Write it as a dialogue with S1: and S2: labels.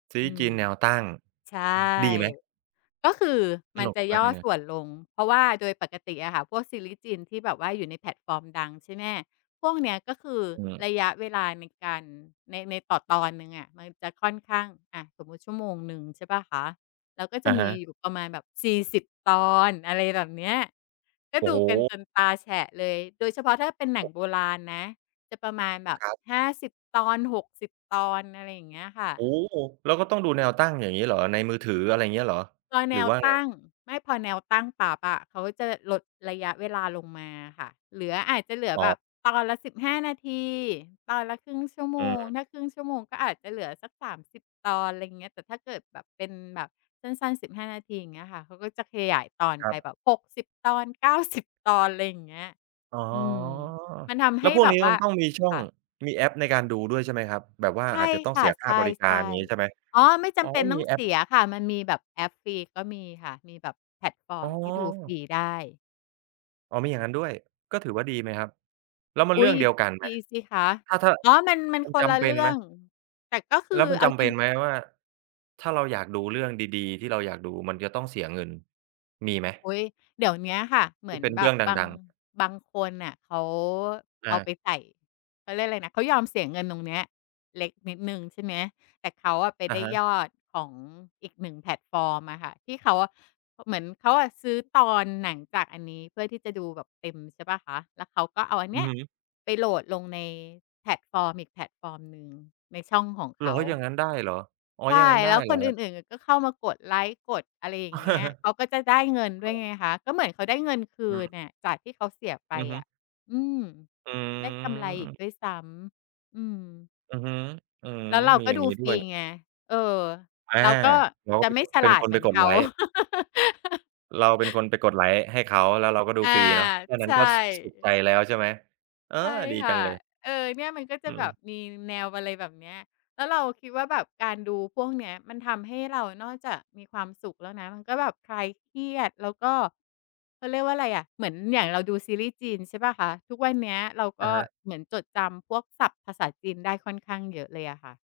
S1: ซี
S2: อ
S1: ร
S2: ื
S1: ี
S2: อ
S1: ส์แนวตั้ง
S2: ใช่
S1: ดีไหม?
S2: ก็คือ
S1: ส
S2: มั
S1: น
S2: น
S1: ุก
S2: จะ
S1: มา
S2: ย
S1: ก
S2: ่อ
S1: อันเนี้
S2: ส
S1: ย
S2: ่วนลง เพราะว่าโดยปกติอะค่ะ พวกซีรีสจินที่แบบว่าอยู่ในแพลตฟอร์มดัง ใช่ไหม? พวกเนี้ยก็คือ
S1: อืม
S2: ระยะเวลาในการ ใน ในต่อตอนหนึ่งอะ มันจะค่อนข้าง อะ สมมุติชั่วโมงหนึ่ง ใช่เปล่าคะ แล้วก็จ
S1: อ
S2: ะ
S1: ะ
S2: ม
S1: ฮ
S2: ี
S1: ะ
S2: อยู่ประมาณแบบ 40 ตอน อะไรแบบเนี้ย ก็
S1: โอ
S2: ด
S1: ้
S2: ู
S1: โ
S2: กัน
S1: ฮ
S2: จนตาแฉะเลย โดยเฉพาะถ้าเป็นหนังโบราณนะ จะประมาณแบบ
S1: ครับ
S2: 50 ตอน 60 ตอน อะไรอย่างเงี้ยค่
S1: โอ้
S2: ะ
S1: แล้วก็ต้องดูแนวตั้งอย่างงี้เหรอ? ในมือถือ อะไรเงี้ยเหรอ?
S2: พอแ
S1: ห
S2: น
S1: รือ
S2: ว
S1: ว่า
S2: ต
S1: ไง?
S2: ั้ง ไม่ พอแนวตั้งปุ๊บอะ เขาก็จะลดระยะเวลาลงมาค่ะ เหลือ อาจจะเหลือ
S1: อ
S2: แบ
S1: ๋อ
S2: บตอนละ 15 นาที ตอนละ 0.5 ชั่วโม
S1: อือ
S2: ง
S1: ฮึ
S2: ถ้า 0.5 ชั่วโมง ก็อาจจะเหลือสัก 30 ตอน ไรเงี้ย แต่ถ้าเกิดแบบเป็นแบบสั้น ๆ 15 นาที อย่างเงี้ยค่ะ เขาก็จะขยายตอน
S1: ค
S2: ไ
S1: รั
S2: ป
S1: บ
S2: แบบ 60 ตอน 90 ตอน ไรอย่างเงี้ย
S1: อ๋อ
S2: อืม มันทำ
S1: แ
S2: ใ
S1: ล
S2: ห
S1: ้ว
S2: ้
S1: พวก
S2: แบ
S1: นี้
S2: บว่
S1: มั
S2: า
S1: นต้องมีช่อ
S2: ค
S1: ง
S2: ่ะ
S1: มีแอปในการดูด้วยใช่ไหมครับ? แบบว่า
S2: ใช
S1: อ
S2: ่
S1: าจจะต้อ
S2: ค
S1: ง
S2: ่
S1: เส
S2: ะ
S1: ียค
S2: ใ
S1: ่าบริกา
S2: ช
S1: ร
S2: ่
S1: งี้ ใช่ไหม?
S2: ๆ อ๋อ ไม่จ
S1: อ๋อ
S2: ำเป็นต้
S1: มี
S2: อง
S1: แอ
S2: เส
S1: ป
S2: ียค่ะ มันมีแบบแอปฟรีก็มีค่ะ มีแบบแพลตฟอร
S1: อ
S2: ์
S1: ๋
S2: มที่ดูฟร
S1: อ
S2: ีได้
S1: อ๋อ มีอย่างงั้นด้วย ก็ถือว่าดีไหมครับ? แล้วมั
S2: อ
S1: นเ
S2: ุ๊
S1: รื่อ
S2: ย
S1: งเดียวกันไห
S2: ด
S1: ม?
S2: ีสิคะ
S1: ถ้า ถ้า
S2: อ๋อ มัน มัน
S1: มัน
S2: ค
S1: จ
S2: นละ
S1: ำเป
S2: เร
S1: ็
S2: ื
S1: น
S2: ่
S1: ไ
S2: อ
S1: หม?
S2: ง แต่ก็คือ
S1: แล้วมัน
S2: เอ
S1: จ
S2: า
S1: ำเ
S2: จ
S1: ป
S2: ริ
S1: ็
S2: ง
S1: นไหมว่า ถ้าเราอยากดูเรื่องดี ๆ ที่เราอยากดู มันจะต้องเสียเงินมีไหม?
S2: อุ๊ย เดี๋ยวเนี้ยค่ะ เหมื
S1: ที
S2: อ
S1: ่
S2: น
S1: เป็น
S2: แบ
S1: เรื่
S2: บ
S1: องด
S2: บาง
S1: ัง ๆ
S2: บางคนน่ะเขาเ
S1: อ
S2: อาไ
S1: า
S2: ปใส่ เขาเรียกอะไรนะ เขายอมเสียเงินตรงเนี้ยเล็กนิดหนึ่ง ใช่ไหม แต่เขาอะไป
S1: อ
S2: ไ
S1: ะ
S2: ด้
S1: ฮะ
S2: ยอดของอีกหนึ่งแพลตฟอร์มอะค่ะ ที่เขาอะ อ เหมือนเขาอะซื้อตอนหนังจากอันนี้เพื่อที่จะดูแบบเต็ม ใช่เปล่าคะ แล้วเขาก็เอาอันเ
S1: อ
S2: น
S1: ื
S2: ี้
S1: อ
S2: ย
S1: ฮึ
S2: ไปโหลดลงในแพลตฟอร์มอีกแพลตฟอร์มหนึ่งในช่องของ
S1: เ
S2: เ
S1: ห
S2: ข
S1: รอ
S2: า
S1: อย่างงั้นได้เหรอ? อ๋อ
S2: ใช่
S1: อย่างงั้นได
S2: แ
S1: ้
S2: ล้ว
S1: เห
S2: ค
S1: รอ
S2: น
S1: ค
S2: อ
S1: รับ?
S2: ื่น ๆ อะ ก็เข้ามากดไลก์ กดอะไรอย่างเงี้ย เขาก็จะได้เงินด้วยไงคะ ก็เหมือนเขาได้เงินคื
S1: อือ
S2: นอะ จากที่เขาเสียไป
S1: อือฮ
S2: อ
S1: ึ
S2: ะ อืม
S1: อื
S2: ได้กำไรอีก
S1: ม
S2: ด้วยซ้ำ อืม
S1: อือฮึ อืม
S2: แล้วเรา
S1: มี
S2: ก็
S1: อย่า
S2: ด
S1: ง
S2: ู
S1: งี้ด
S2: ฟ
S1: ้
S2: ร
S1: ว
S2: ี
S1: ย
S2: ไง เออ
S1: อา
S2: เราก็
S1: เราก
S2: จ
S1: ็
S2: ะ
S1: ไป
S2: ไม่
S1: กด
S2: ฉ
S1: เป็
S2: ล
S1: น
S2: าด
S1: ค
S2: เ
S1: น
S2: หม
S1: ไ
S2: ื
S1: ป
S2: อน
S1: ก
S2: เ
S1: ด
S2: ข
S1: ไ
S2: า
S1: ลก์ เราเป็นคนไปกดไลก์ให้เขา แล้วเราก็ดู
S2: อา
S1: ฟรีเนาะ แค่
S2: ใ
S1: นั้
S2: ช
S1: น
S2: ่
S1: ก็ ส สุขใจแล้วใช่ไหม? เออ
S2: ใช่
S1: ดี
S2: ค
S1: จ
S2: ่
S1: ั
S2: ะ
S1: งเลย
S2: เออ เนี่ย มันก็จ
S1: อ
S2: ะ
S1: ื
S2: แบ
S1: ม
S2: บมีแนว อะไรแบบเนี้ย แล้วเราคิดว่าแบบการดูพวกเนี้ย มันทำให้เรานอกจากมีความสุขแล้วนะ มันก็แบบคลายเครียด แล้วก็ เขาเรียกว่าอะไรอะ เหมือนอย่างเราดูซีรีส์จีน ใช่เปล่าคะ ทุกวันเนี้ยเราก
S1: อะ
S2: ็
S1: ฮะ
S2: เหมือนจดจำพวกศัพท์ภาษาจีนได้ค่อนข้างเยอะเลยอะค่ะ